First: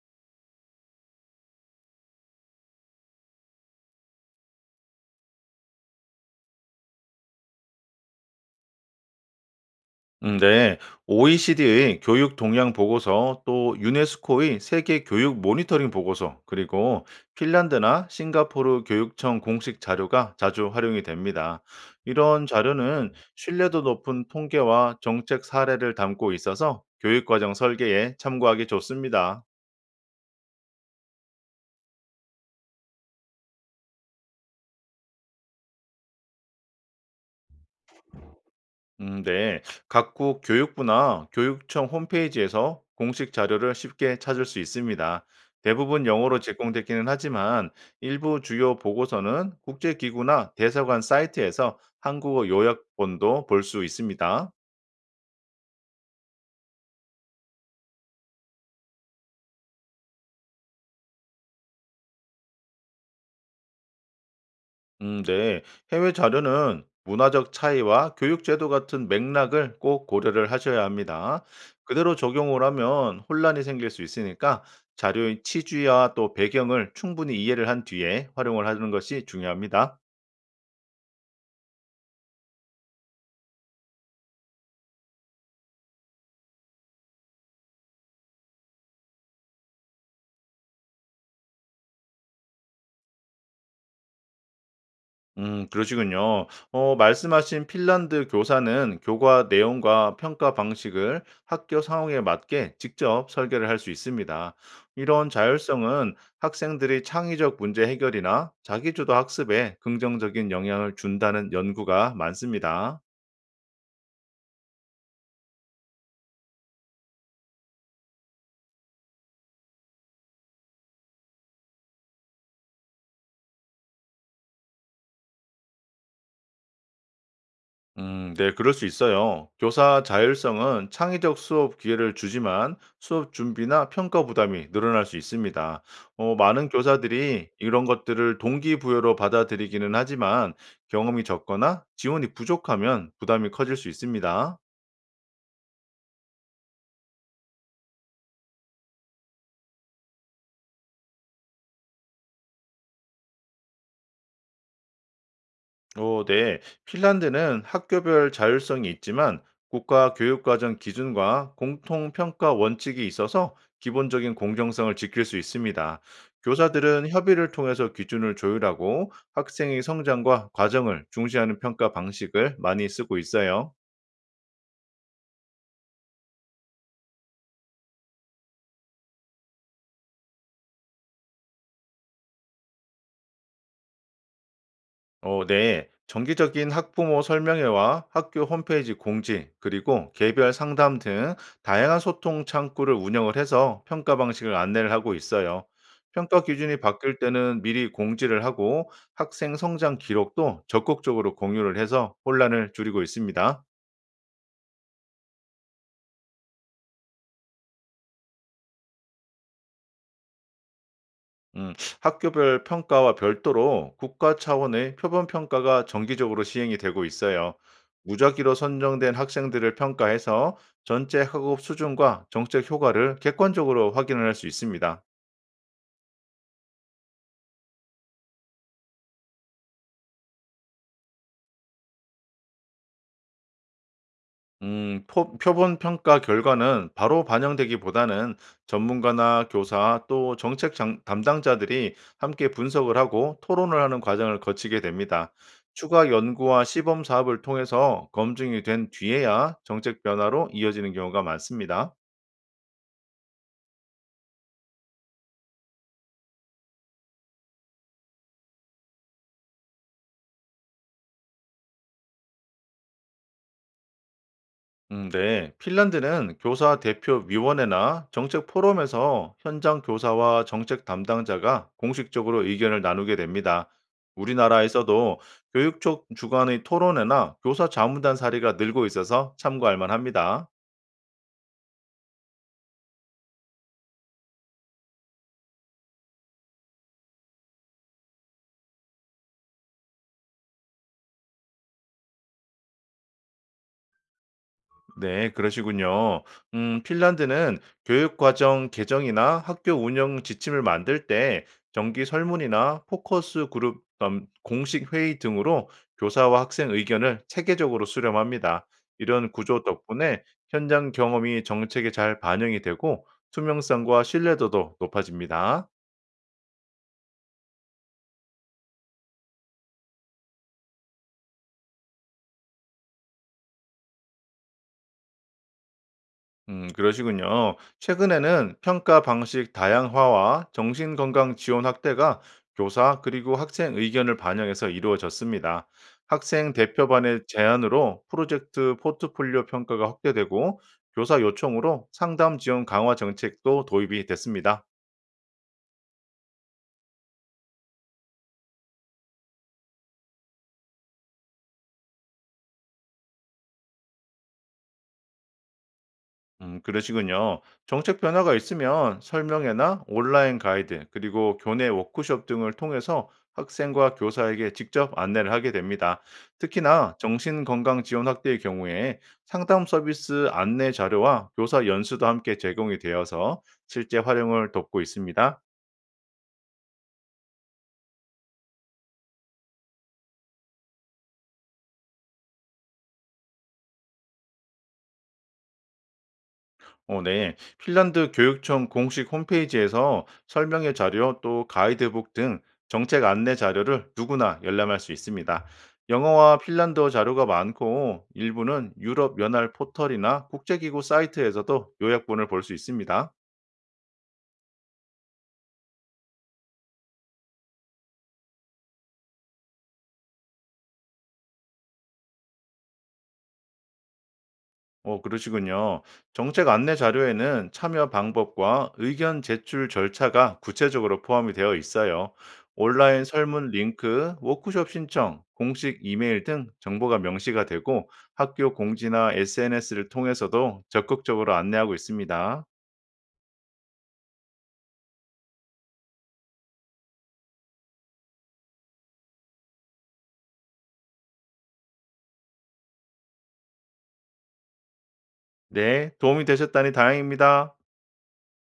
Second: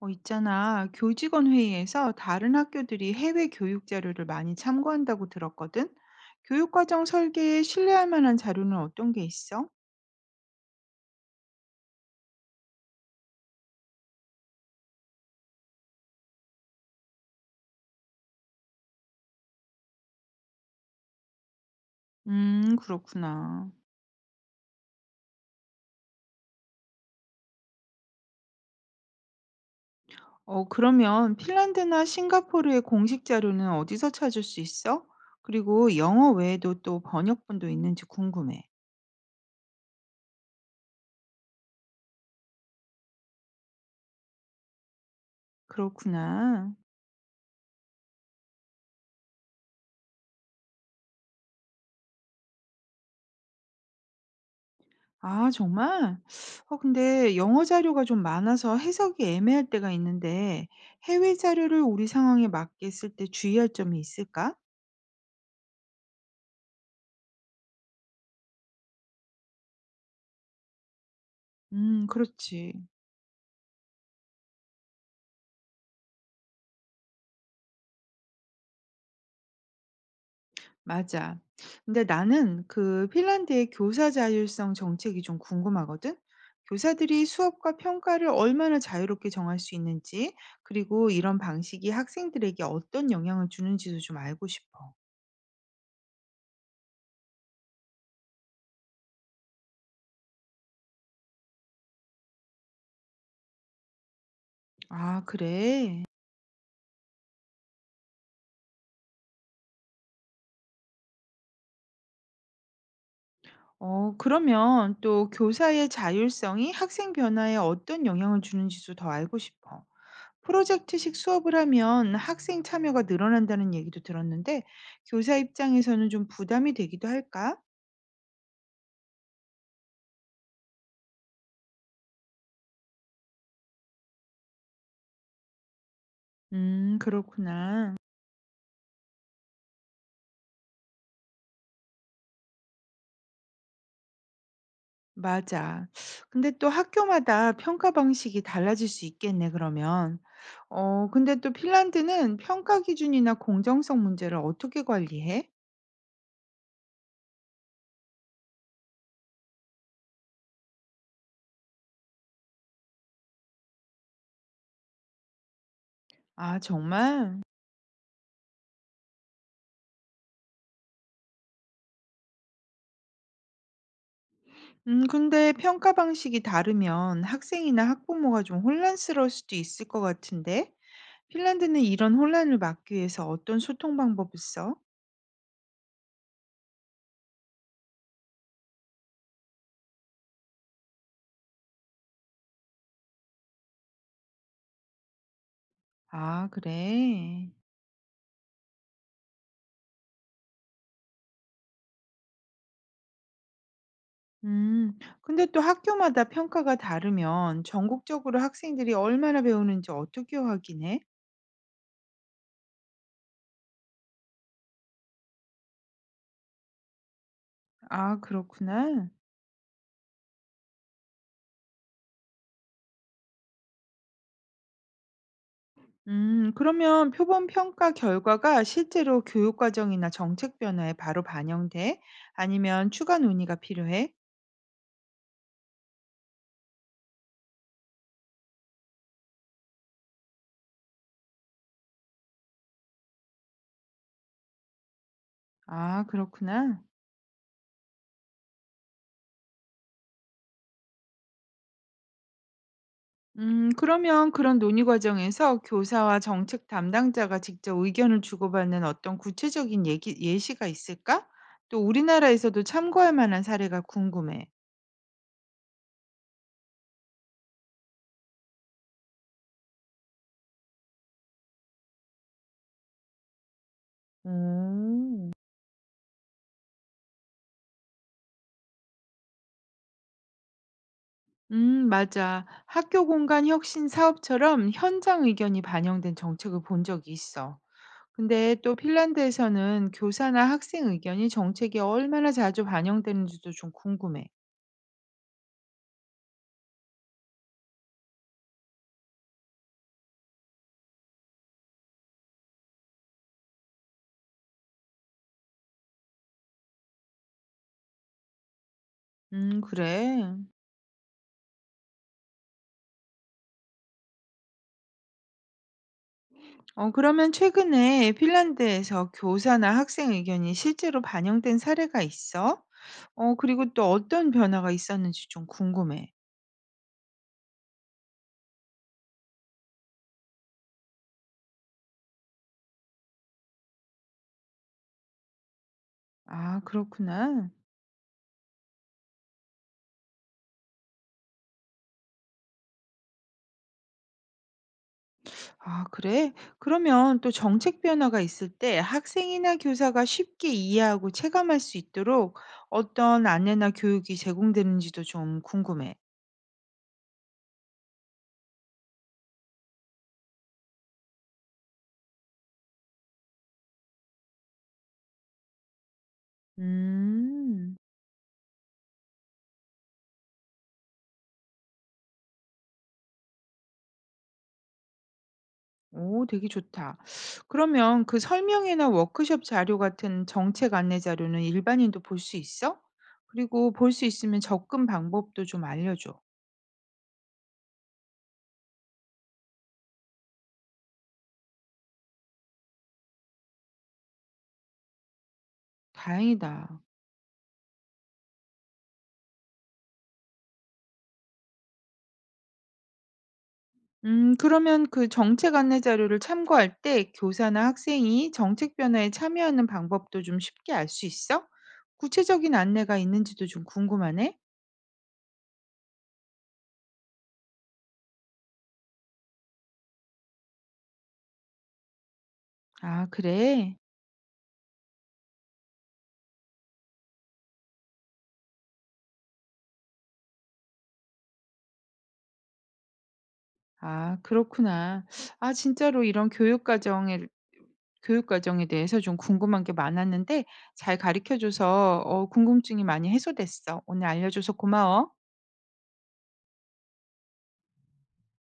있잖아. 교직원 회의에서 다른 학교들이 해외 교육 자료를 많이 참고한다고 들었거든. 교육과정 설계에 신뢰할 만한 자료는 어떤 게 있어? 네. OECD의 교육 동향 보고서, 또 유네스코의 세계 교육 모니터링 보고서, 그리고 핀란드나 싱가포르 교육청 공식 자료가 자주 활용이 됩니다. 이런 자료는 그렇구나. 신뢰도 높은 통계와 정책 사례를 담고 있어서 교육 과정 설계에 참고하기 좋습니다. 그러면 핀란드나 싱가포르의 공식 자료는 어디서 찾을 수 있어? 그리고 영어 외에도 또 번역본도 있는지 궁금해. 네. 각국 교육부나 교육청 홈페이지에서 공식 자료를 쉽게 찾을 수 있습니다. 대부분 영어로 그렇구나. 제공되기는 하지만 일부 주요 보고서는 국제기구나 대사관 사이트에서 한국어 요약본도 볼 수 있습니다. 아, 정말? 근데 영어 자료가 좀 많아서 해석이 애매할 때가 있는데 해외 자료를 우리 상황에 맞게 쓸 때 주의할 점이 있을까? 네. 해외 자료는 문화적 차이와 교육제도 같은 맥락을 꼭 고려를 하셔야 합니다. 그대로 적용을 그렇지. 하면 혼란이 생길 수 있으니까 자료의 취지와 또 배경을 충분히 이해를 한 뒤에 활용을 하는 것이 중요합니다. 맞아. 근데 나는 그 핀란드의 교사 자율성 정책이 좀 궁금하거든. 교사들이 수업과 평가를 얼마나 자유롭게 정할 수 있는지, 그리고 이런 방식이 학생들에게 어떤 영향을 주는지도 좀 알고 싶어. 그러시군요. 말씀하신 핀란드 교사는 교과 내용과 평가 방식을 학교 상황에 맞게 직접 설계를 할 수 있습니다. 아, 이런 그래? 자율성은 학생들이 창의적 문제 해결이나 자기주도 학습에 긍정적인 영향을 준다는 연구가 많습니다. 그러면 또 교사의 자율성이 학생 변화에 어떤 영향을 주는지도 더 알고 싶어. 프로젝트식 수업을 하면 학생 참여가 늘어난다는 얘기도 들었는데, 교사 입장에서는 좀 부담이 되기도 할까? 네, 그럴 수 있어요. 교사 자율성은 창의적 수업 기회를 주지만 수업 준비나 평가 부담이 늘어날 수 있습니다. 많은 교사들이 이런 그렇구나. 것들을 동기부여로 받아들이기는 하지만 경험이 적거나 지원이 부족하면 부담이 커질 수 있습니다. 맞아. 근데 또 학교마다 평가 방식이 달라질 수 있겠네, 그러면. 근데 또 핀란드는 평가 기준이나 공정성 문제를 어떻게 관리해? 오, 네. 핀란드는 학교별 자율성이 있지만 국가 교육과정 기준과 공통평가 원칙이 있어서 기본적인 공정성을 지킬 수 있습니다. 아, 교사들은 정말? 협의를 통해서 기준을 조율하고 학생의 성장과 과정을 중시하는 평가 방식을 많이 쓰고 있어요. 근데 평가 방식이 다르면 학생이나 학부모가 좀 혼란스러울 수도 있을 것 같은데, 핀란드는 이런 혼란을 막기 위해서 어떤 소통 방법을 써? 네. 정기적인 학부모 설명회와 학교 홈페이지 공지, 그리고 개별 상담 등 다양한 소통 창구를 운영을 해서 평가 방식을 안내를 하고 있어요. 평가 아, 기준이 바뀔 그래. 때는 미리 공지를 하고 학생 성장 기록도 적극적으로 공유를 해서 혼란을 줄이고 있습니다. 근데 또 학교마다 평가가 다르면 전국적으로 학생들이 얼마나 배우는지 어떻게 확인해? 음, 학교별 평가와 별도로 국가 차원의 표본 평가가 정기적으로 시행이 되고 있어요. 아, 무작위로 그렇구나. 선정된 학생들을 평가해서 전체 학업 수준과 정책 효과를 객관적으로 확인을 할 수 있습니다. 그러면 표본 평가 결과가 실제로 교육 과정이나 정책 변화에 바로 반영돼? 아니면 추가 논의가 필요해? 표본 평가 결과는 바로 반영되기보다는 전문가나 교사 또 정책 담당자들이 함께 분석을 하고 토론을 하는 과정을 거치게 됩니다. 아, 추가 연구와 그렇구나. 시범 사업을 통해서 검증이 된 뒤에야 정책 변화로 이어지는 경우가 많습니다. 그러면 그런 논의 과정에서 교사와 정책 담당자가 직접 의견을 주고받는 어떤 구체적인 얘기, 예시가 있을까? 또 우리나라에서도 참고할 만한 사례가 궁금해. 네. 핀란드는 교사 대표 위원회나 정책 포럼에서 현장 교사와 정책 담당자가 공식적으로 의견을 나누게 됩니다. 우리나라에서도 음, 교육청 주관의 토론회나 교사 자문단 사례가 늘고 있어서 참고할 만합니다. 맞아. 학교 공간 혁신 사업처럼 현장 의견이 반영된 정책을 본 적이 있어. 근데 또 핀란드에서는 교사나 학생 의견이 정책에 얼마나 자주 반영되는지도 좀 궁금해. 네, 그러시군요. 핀란드는 교육과정 개정이나 학교 운영 지침을 만들 때 정기 설문이나 포커스 그룹 공식 회의 등으로 교사와 학생 의견을 체계적으로 수렴합니다. 이런 구조 그래. 덕분에 현장 경험이 정책에 잘 반영이 되고 투명성과 신뢰도도 높아집니다. 그러면 최근에 핀란드에서 교사나 학생 의견이 실제로 반영된 사례가 있어? 그리고 또 어떤 변화가 있었는지 좀 궁금해. 그러시군요. 최근에는 평가 방식 다양화와 정신건강 지원 확대가 교사 그리고 학생 의견을 반영해서 이루어졌습니다. 학생 아, 대표반의 그렇구나. 제안으로 프로젝트 포트폴리오 평가가 확대되고 교사 요청으로 상담 지원 강화 정책도 도입이 됐습니다. 아, 그래? 그러면 또 정책 변화가 있을 때 학생이나 교사가 쉽게 이해하고 체감할 수 있도록 어떤 안내나 교육이 제공되는지도 좀 궁금해. 그러시군요. 정책 변화가 있으면 설명회나 온라인 가이드, 그리고 교내 워크숍 등을 통해서 학생과 교사에게 직접 안내를 하게 됩니다. 특히나 음. 정신건강지원 확대의 경우에 상담 서비스 안내 자료와 교사 연수도 함께 제공이 되어서 실제 활용을 돕고 있습니다. 오, 되게 좋다. 그러면 그 설명회나 워크숍 자료 같은 정책 안내 자료는 일반인도 볼 수 있어? 그리고 볼 수 있으면 접근 방법도 좀 알려줘. 네. 핀란드 교육청 공식 홈페이지에서 설명의 자료 또 가이드북 등 정책 안내 자료를 누구나 열람할 수 있습니다. 영어와 다행이다. 핀란드어 자료가 많고 일부는 유럽 연합 포털이나 국제기구 사이트에서도 요약본을 볼 수 있습니다. 그러면 그 정책 안내 자료를 참고할 때 교사나 학생이 정책 변화에 참여하는 방법도 좀 쉽게 알 수 있어? 구체적인 안내가 있는지도 좀 궁금하네. 그러시군요. 정책 안내 자료에는 참여 방법과 의견 제출 절차가 구체적으로 포함이 되어 있어요. 온라인 아, 설문 그래. 링크, 워크숍 신청, 공식 이메일 등 정보가 명시가 되고 학교 공지나 SNS를 통해서도 적극적으로 안내하고 있습니다. 아, 그렇구나. 아, 진짜로 이런 교육 과정에 대해서 좀 궁금한 게 많았는데 잘 가르쳐 줘서 궁금증이 많이 해소됐어. 오늘 알려 줘서 고마워. 네, 도움이 되셨다니 다행입니다.